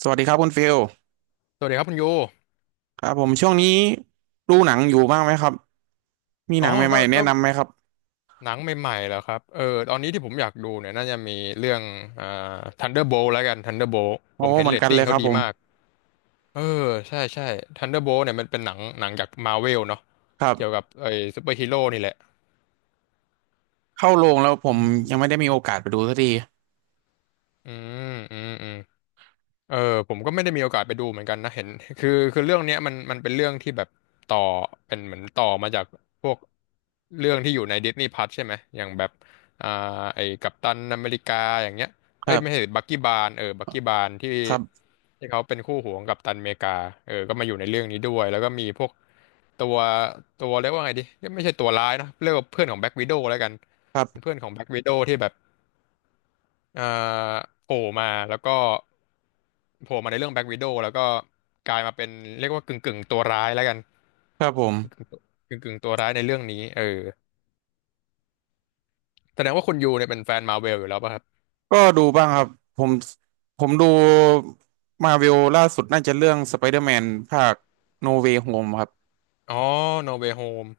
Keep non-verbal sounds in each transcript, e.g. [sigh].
สวัสดีครับคุณฟิลสวัสดีครับคุณยูครับผมช่วงนี้ดูหนังอยู่บ้างไหมครับมีอ๋หอนังใหก็ม่ๆแนะก็นำไหมครับหนังใหม่ๆแล้วครับเออตอนนี้ที่ผมอยากดูเนี่ยน่าจะมีเรื่องอ่า Thunderbolt แล้วกัน Thunderbolt โอ้ผมเห็นเหมือเรนตกันเลติ้งยคเขารับดีผมมาก เออ ใช่ใช่ Thunderbolt เนี่ยมันเป็นหนังจาก Marvel เนาะครัเกี่ยวกับบไอ้ซูเปอร์ฮีโร่นี่แหละเข้าโรงแล้วผอืมยังไม่ได้มมีโอกาสไปดูสักทีอืมอืมอืม เออผมก็ไม่ได้มีโอกาสไปดูเหมือนกันนะเห็น [laughs] คือเรื่องเนี้ยมันเป็นเรื่องที่แบบต่อเป็นเหมือนต่อมาจากพวกเรื่องที่อยู่ในดิสนีย์พ u ัทใช่ไหมอย่างแบบอ่าไอ้กัปตันอเมริกาอย่างเงี้ยคเอ้ยรัไม่ใช่บบักกี้บาร์นเออบักกี้บาร์นที่ครับที่เขาเป็นคู่หูของกัปตันอเมริกาเออก็มาอยู่ในเรื่องนี้ด้วยแล้วก็มีพวกตัวตัวเรียกว่าไงดีไม่ใช่ตัวร้ายนะเรียกว่าเพื่อนของแบ็กวิโดว์แล้วกันครัเป็นเพื่บอนของแบ็กวิโดว์ที่แบบเอ่าโผล่มาแล้วก็ โผล่มาในเรื่องแบ็ k ว i ด o w แล้วก็กลายมาเป็นเรียกว่ากึ่งตัวร้ายแล้วกันครับผมกึ่งตัวร้ายในเรื่องนี้เออแสดงว่าคุณยูเนี่ยเป็นแฟนมาเวลอยู่แล้วป่ะครับก็ดูบ้างครับผมดูมาเวลล่าสุดน่าจะเรื่องสไปเดอร์แมนภาคโนเว y h โฮมครับอ๋อ No Way Home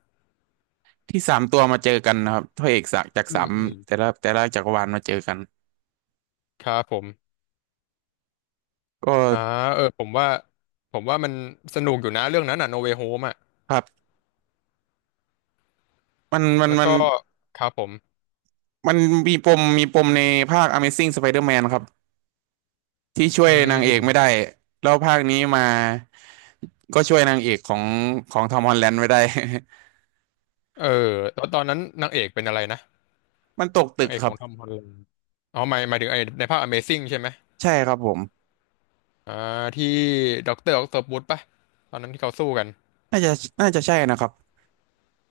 ที่สามตัวมาเจอกันนะครับพระเอกจากอืสามมอืมแต่ละแต่ละจักรวาลมาเจอกันครับผมก็อ่าเออผมว่ามันสนุกอยู่นะเรื่องนั้นอ่ะ No Way Home อ่ะครับมันมันแล้วมัน ก็ครับผมมันมีปมในภาค Amazing Spider-Man ครับที่ช่วอืยนางเอกไม่ได้มแล้วภาคนี้มาก็ช่วยนางเอกของทอมฮอลแลนด์ไม่ได้ เออแล้วตอนนั้นนางเอกเป็นอะไรนะ [laughs] มันตกตึนากงเอกคขรัอบงทอมฮอลแลนด์อ๋อหมายถึงไอ้ในภาค Amazing ใช่ไหมใช่ครับผมอ่าที่ด็อกเตอร์ออกโตปุสป่ะตอนนั้นที่เขาสู้กัน น่าจะน่าจะใช่นะครับ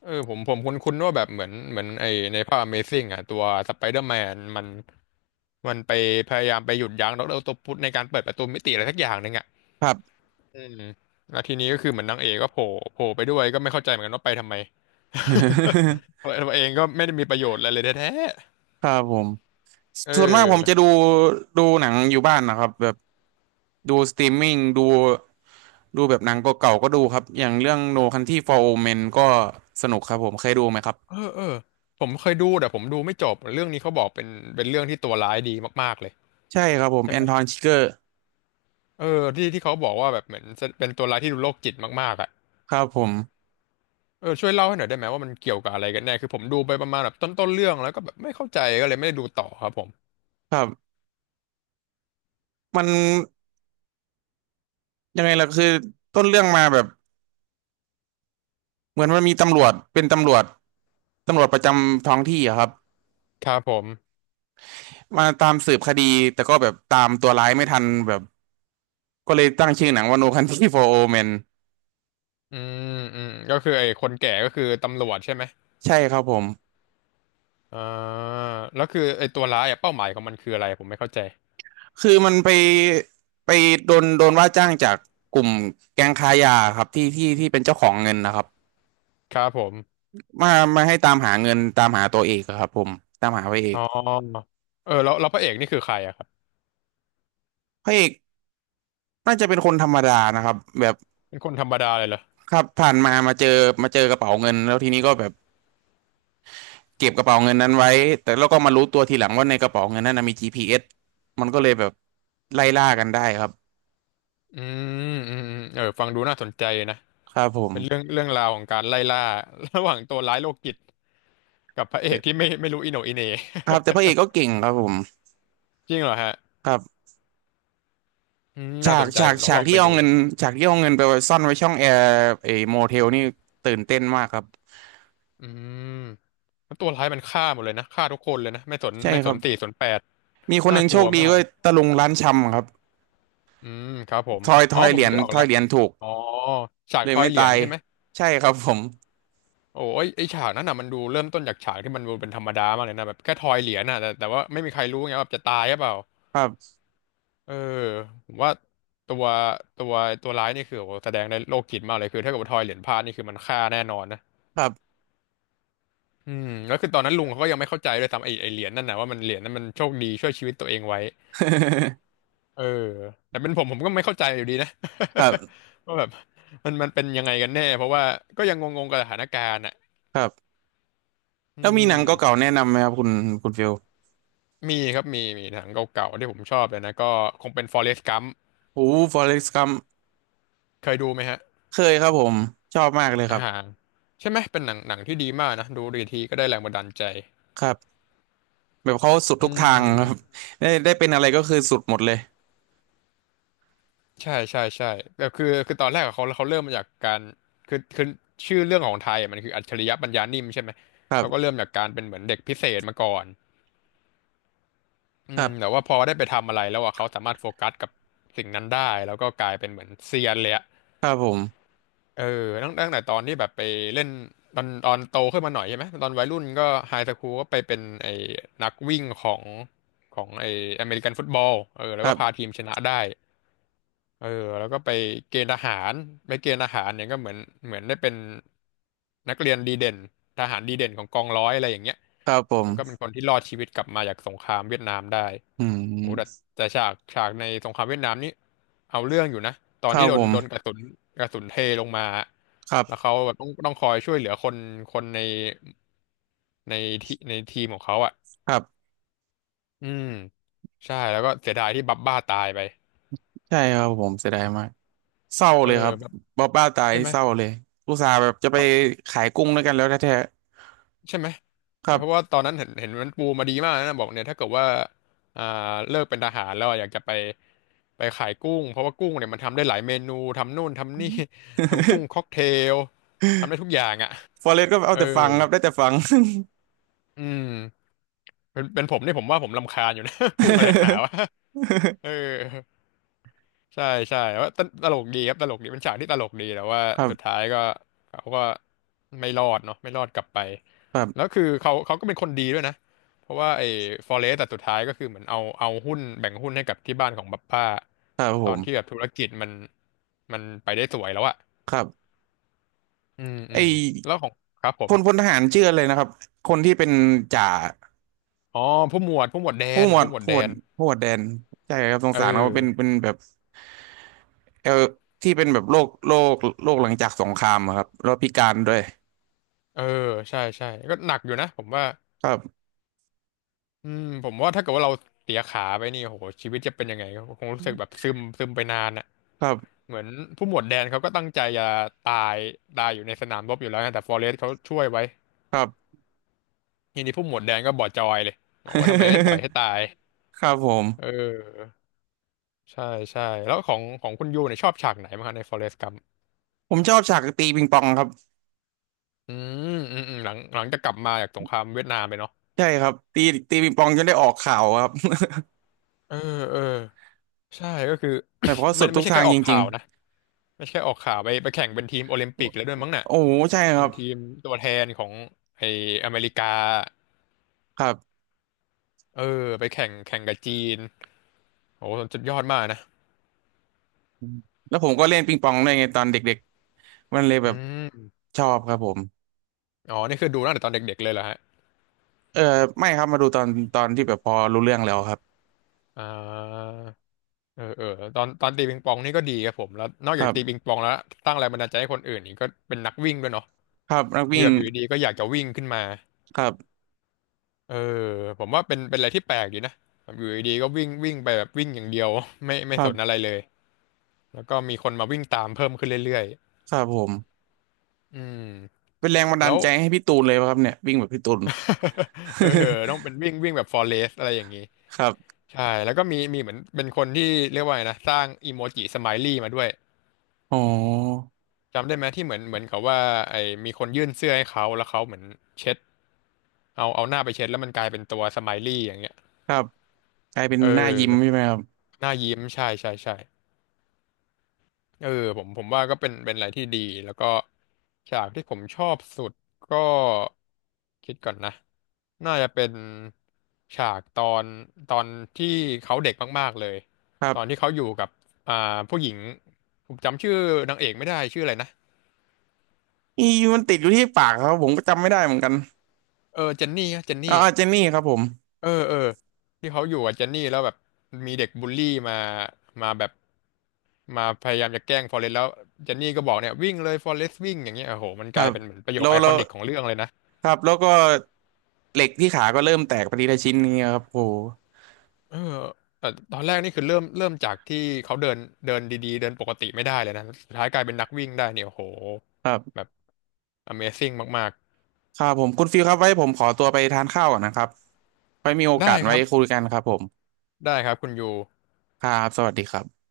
เออผมคุ้นๆว่าแบบเหมือนไอในภาพ Amazing อ่ะตัวสไปเดอร์แมนมันไปพยายามไปหยุดยั้งดรออคโตปุสในการเปิดประตูมิติอะไรสักอย่างหนึ่งอ่ะครับ อืมแล้วทีนี้ก็คือเหมือนนางเอกก็โผล่ไปด้วยก็ไม่เข้าใจเหมือนกันว่าไปทำไม [laughs] [laughs] เพราะตัวเองก็ไม่ได้มีประโยชน์อะไรเลยแท้ครับผมๆอส่วนมากผมจะดูดูหนังอยู่บ้านนะครับแบบดูสตรีมมิ่งดูแบบหนังเก่าๆก็ดูครับอย่างเรื่อง No Country for Old Men ก็สนุกครับผมเคยดูไหมครับเออเออผมเคยดูแต่ผมดูไม่จบเรื่องนี้เขาบอกเป็นเรื่องที่ตัวร้ายดีมากๆเลยใช่ครับผมใช่แอไหมนทอนชิเกอร์เออที่เขาบอกว่าแบบเหมือนเป็นตัวร้ายที่ดูโรคจิตมากๆอ่ะ ครับผมเออช่วยเล่าให้หน่อยได้ไหมว่ามันเกี่ยวกับอะไรกันแน่คือผมดูไปประมาณแบบต้นเรื่องแล้วก็แบบไม่เข้าใจก็เลยไม่ได้ดูต่อครับผมครับ มันยังไงล่ะคือต้นเรื่องมาแบบเหมือนมันมีตำรวจเป็นตำรวจตำรวจประจำท้องที่อะครับครับผมมาตามสืบคดีแต่ก็แบบตามตัวร้ายไม่ทันแบบก็เลยตั้งชื่อหนังว่า No Country for Old Men อืมอืมก็คือไอ้คนแก่ก็คือตำรวจใช่ไหมใช่ครับผมอ่าแล้วคือไอ้ตัวร้ายอะเป้าหมายของมันคืออะไรผมไม่เข้าใจคือมันไปไปโดนว่าจ้างจากกลุ่มแก๊งค้ายาครับที่เป็นเจ้าของเงินนะครับครับผมมามาให้ตามหาเงินตามหาตัวเอกอะครับผมตามหาพระเออ๋กอเออแล้วพระเอกนี่คือใครอะครับพระเอกน่าจะเป็นคนธรรมดานะครับแบบเป็นคนธรรมดาเลยเหรอครับผ่านมามาเจอมาเจอกระเป๋าเงินแล้วทีนี้ก็แบบ เก็บกระเป๋าเงินนั้นไว้ แต่เราก็มารู้ตัวทีหลังว่าในกระเป๋าเงินนั้นนะมี GPS มันก็เลยแบบไล่ล่ากันได้ครับอืมอืมอืมเออฟังดูน่าสนใจนะครับผมเป็นเรื่องราวของการไล่ล่า [laughs] ระหว่างตัวร้ายโรคจิตกับพระเอแต่กที่ไม่รู้อิโหนอิเหน่ ค [laughs] รับแต่พระเอกก็เก่งครับผมจริงเหรอฮะ ครับอืมน่าฉาสกนใจฉาผกมต้องฉาลกองไปที่เอาดูเงินฉากที่เอาเงินไปไว้ซ่อนไว้ช่องแอร์ไอโมเทลนี่ตื่นเต้นมากครับอืมแล้วตัวร้ายมันฆ่าหมดเลยนะฆ่าทุกคนเลยนะไม่สนใช่ไม่คสรันบ สี่สนแปดมีคนหน่านึ่งกโชลัควดีมาก็กตะลุงร้านชำครับอืมครับผมทอยทอ๋ออยผเหมรียนึญกออกทอแล้ยวเหรียญถูกอ๋อฉากเลทยอยไม่เหรียตาญยใช่ไหมใช่ครับผมโอ้ยไอฉากนั้นน่ะมันดูเริ่มต้นจากฉากที่มันดูเป็นธรรมดามากเลยนะแบบแค่ทอยเหรียญน่ะแต่ว่าไม่มีใครรู้ไงว่าแบบจะตายหรือเปล่าครับเออผมว่าตัวตัวตัวร้ายนี่คือโอ้โหแสดงได้โรคจิตมากเลยคือถ้าเกิดว่าทอยเหรียญพลาดนี่คือมันฆ่าแน่นอนนะ ครับ อืมแล้วคือตอนนั้นลุงเขาก็ยังไม่เข้าใจเลยทำไอ้เหรียญนั่นนะว่ามันเหรียญนั้นมันโชคดีช่วยชีวิตตัวเองไว้เออแต่เป็นผมก็ไม่เข้าใจอยู่ดีนะ [laughs] ครับ [laughs] ว่าแบบมันเป็นยังไงกันแน่เพราะว่าก็ยังงงๆกับสถานการณ์อ่ะครับอืแล้วมีหนังเก่ามๆแนะนำไหมครับคุณฟิลมีครับมีมีหนังเก่าๆที่ผมชอบเลยนะก็คงเป็น Forrest Gump โอ้ฟอเร็กซ์กัม เคยดูไหมฮะเคยครับผมชอบมากเลยครัอ่าบใช่ไหมเป็นหนังที่ดีมากนะดูรีทีก็ได้แรงบันดาลใจครับแบบเขาสุดทุอืกทางม ครับ [laughs] ได้ได้เป็นอะไรก็คือสุดหมดเลยใช่ใช่ใช่แบบคือตอนแรกอะเขาเริ่มมาจากการคือคือชื่อเรื่องของไทยอะมันคืออัจฉริยะปัญญานิ่มใช่ไหมครัเขาก็บเริ่มจากการเป็นเหมือนเด็กพิเศษมาก่อนอืครัมแต่บว่าพอได้ไปทำอะไรแล้วอ่ะเขาสามารถโฟกัสกับสิ่งนั้นได้แล้วก็กลายเป็นเหมือนเซียนเลยอะครับผมเออตั้งแต่ตอนที่แบบไปเล่นตอนโตขึ้นมาหน่อยใช่ไหมตอนวัยรุ่นก็ไฮสคูลก็ไปเป็นไอ้นักวิ่งของของไอ้อเมริกันฟุตบอลเออคแล้วรัก็พาบทีมชนะได้ เออแล้วก็ไปเกณฑ์ทหารไปเกณฑ์ทหารเนี่ยก็เหมือนเหมือนได้เป็นนักเรียนดีเด่นทหารดีเด่นของกองร้อยอะไรอย่างเงี้ยครับผมแล้วก็เป็นคนที่รอดชีวิตกลับมาจากสงครามเวียดนามได้อืโอ้แต่มแต่ฉากในสงครามเวียดนามนี่เอาเรื่องอยู่นะตอคนรัที่บโดผนมโดนกระสุนกระสุนเทลงมาครัแล้วบเขาแบบต้องคอยช่วยเหลือคนคนในในในทีมของเขาอ่ะครับอืมใช่แล้วก็เสียดายที่บับบ้าตายไปใช่ครับผมเสียดายมากเศร้าเออเลยครับแบบบอบบ้าตายใช่ไหม เศร้าเลยอุตส่าห์แบบจะไปขายกุ้งด้วยกันแล้วแท้ใช่ไหมๆครับ เพราะว่าตอนนั้นเห็นเห็นมันปูมาดีมากนะบอกเนี่ยถ้าเกิดว่าอ่าเลิกเป็นทหารแล้วอะอยากจะไปไปขายกุ้งเพราะว่ากุ้งเนี่ยมันทำได้หลายเมนูทำนู่นทำนี่ [laughs] ทำกุ้งค็อกเทลทำได้ทุกอย่างอ่ะ [laughs] ฟอเรสก็เอาเออแต่ฟังครับได้แต่ฟัง อืมเป็นเป็นผมนี่ผมว่าผมรำคาญอยู่นะ [laughs] กุ้งอะไรนักหนาวะ [laughs] เออ ใช่ใช่ว่าตลกดีครับตลกดีเป็นฉากที่ตลกดีแต่ว่า [laughs] ครัสุดบท้ายก็เขาก็ไม่รอดเนาะไม่รอดกลับไปครัแล้วบคือเขาก็เป็นคนดีด้วยนะเพราะว่าไอ้ฟอเรสต์แต่สุดท้ายก็คือเหมือนเอาหุ้นแบ่งหุ้นให้กับที่บ้านของบัพป้าครับผตอนที่แบมบธุรกิจมันมันไปได้สวยแล้วอะครับอืมอืไอ มแล้วของครับผพมลพลทหารชื่ออะไรนะครับคนที่เป็นจ่าอ๋อผู้หมวดผู้หมวดแดผู้นหมวดผู้หมวดผู้แดหมวดนผู้หมวดแดนใช่ครับสงเออสารเขาเป็นเป็นแบบเออที่เป็นแบบโรคโรคหลังจากสงครามอะครับแล้วพิการด้วยเออใช่ใช่ก็หนักอยู่นะผมว่า ครับอืมผมว่าถ้าเกิดว่าเราเสียขาไปนี่โหชีวิตจะเป็นยังไงคงรู้สึกแบบซึมไปนานอ่ะครับเหมือนผู้หมวดแดนเขาก็ตั้งใจจะตายตายอยู่ในสนามรบอยู่แล้วนะแต่ฟอเรสต์เขาช่วยไว้ครับ ทีนี้ผู้หมวดแดนก็บอดจอยเลยบอกว่าทำไมไม่ปล่อยให้ [laughs] ตายครับผมเออใช่ใช่แล้วของของคุณยูเนี่ยชอบฉากไหนบ้างคะในฟอเรสต์กัมผมชอบฉากตีปิงปองครับอือืมอืมหลังหลังจะกลับมาจากสงครามเวียดนามไปเนาะใช่ครับตีปิงปองจนได้ออกข่าวครับ [laughs] เออเออใช่ก็คือ แบบเพราะ [coughs] มัสุนดไม่ทุกใช่ทาแค่งออจกริข่างวนะไม่ใช่แค่ออกข่าวไปไปแข่งเป็นทีมโอลิมปิกแล้วด้วยมั้งๆน่ะ โอ้โหใช่คเป็รันบทีมตัวแทนของไออเมริกาครับเออไปแข่งแข่งกับจีนโอ้โหสุดยอดมากนะแล้วผมก็เล่นปิงปองด้วยไงตอนเด็กๆมันเลยอืแบบมชอบครับผม อ๋อ นี่คือดูตั้งแต่ตอนเด็กๆเลยเหรอฮะเออไม่ครับมาดูตอนตอนที่แบบพอรู้เรื่องแล้วครับอ่าเออ เออตอนตีปิงปองนี่ก็ดีครับผม แล้วนอกคจากรัตีปิงบปองแล้วสร้างแรงบันดาลใจให้คนอื่นนี่ก็เป็นนักวิ่งด้วยเนาะครับนักที่วิ่งแบบอยู่ดีๆก็อยากจะวิ่งขึ้นมาครับเออผมว่าเป็นเป็นอะไรที่แปลกดีนะแบบอยู่ดีๆก็วิ่งวิ่งไปแบบวิ่งอย่างเดียว [laughs] ไม่ไม่ครัสนอะไรบเลยแล้วก็มีคนมาวิ่งตามเพิ่มขึ้นเรื่อยครับผมๆอืมเป็นแรงบันแล้ดาลว ใจให้พี่ตูนเลยป่ะครับเนี่ยวิ่งแบบพี่ตูน เออเออต้องเป็นวิ่งวิ่งแบบฟอเรสอะไรอย่างนี้ [laughs] ครับใช่ แล้วก็มีมีเหมือนเป็นคนที่เรียกว่าไงนะสร้างอีโมจิสไมลี่มาด้วย อ๋อจำได้ไหมที่เหมือนเหมือนกับว่าไอ้มีคนยื่นเสื้อให้เขาแล้วเขาเหมือนเช็ดเอาหน้าไปเช็ดแล้วมันกลายเป็นตัวสไมลี่อย่างเงี้ยครับกลายเป็นเอหน้ายิ้มใช่อ ไหมครับหน้ายิ้มใช่ใช่ใช่ เออผมว่าก็เป็นเป็นอะไรที่ดีแล้วก็ฉากที่ผมชอบสุดก็คิดก่อนนะน่าจะเป็นฉากตอนตอนที่เขาเด็กมากๆเลยครัตอนที่บเขาอยู่กับอ่าผู้หญิงผมจำชื่อนางเอกไม่ได้ชื่ออะไรนะอีมันติดอยู่ที่ปากครับผมก็จำไม่ได้เหมือนกันเออเจนนี่เจนอ๋อนี่เจนนี่ครับผมเออเออที่เขาอยู่กับเจนนี่แล้วแบบมีเด็กบูลลี่มามาแบบมาพยายามจะแกล้งฟอเรสต์แล้วเจนนี่ก็บอกเนี่ยวิ่งเลยฟอเรสต์วิ่งอย่างเงี้ยโอ้โหมันคกรัลายบเป็นเหมือนประโยแล้ควไอคแล้อวนิกของเรื่องเลยนะ ครับแล้วก็เหล็กที่ขาก็เริ่มแตกไปทีละชิ้นนี้ยครับโโหเออแต่ตอนแรกนี่คือเริ่มจากที่เขาเดินเดินดีๆเดินปกติไม่ได้เลยนะ สุดท้ายกลายเป็นนักวิ่งได้เนี่ยโอ้โหครัแบบ บ Amazing มากครับผมคุณฟิลครับไว้ผมขอตัวไปทานข้าวก่อนนะครับไว้มีโอๆกาได้สคไว้รับคุยกันครับผมได้ครับคุณยูครับสวัสดีครับ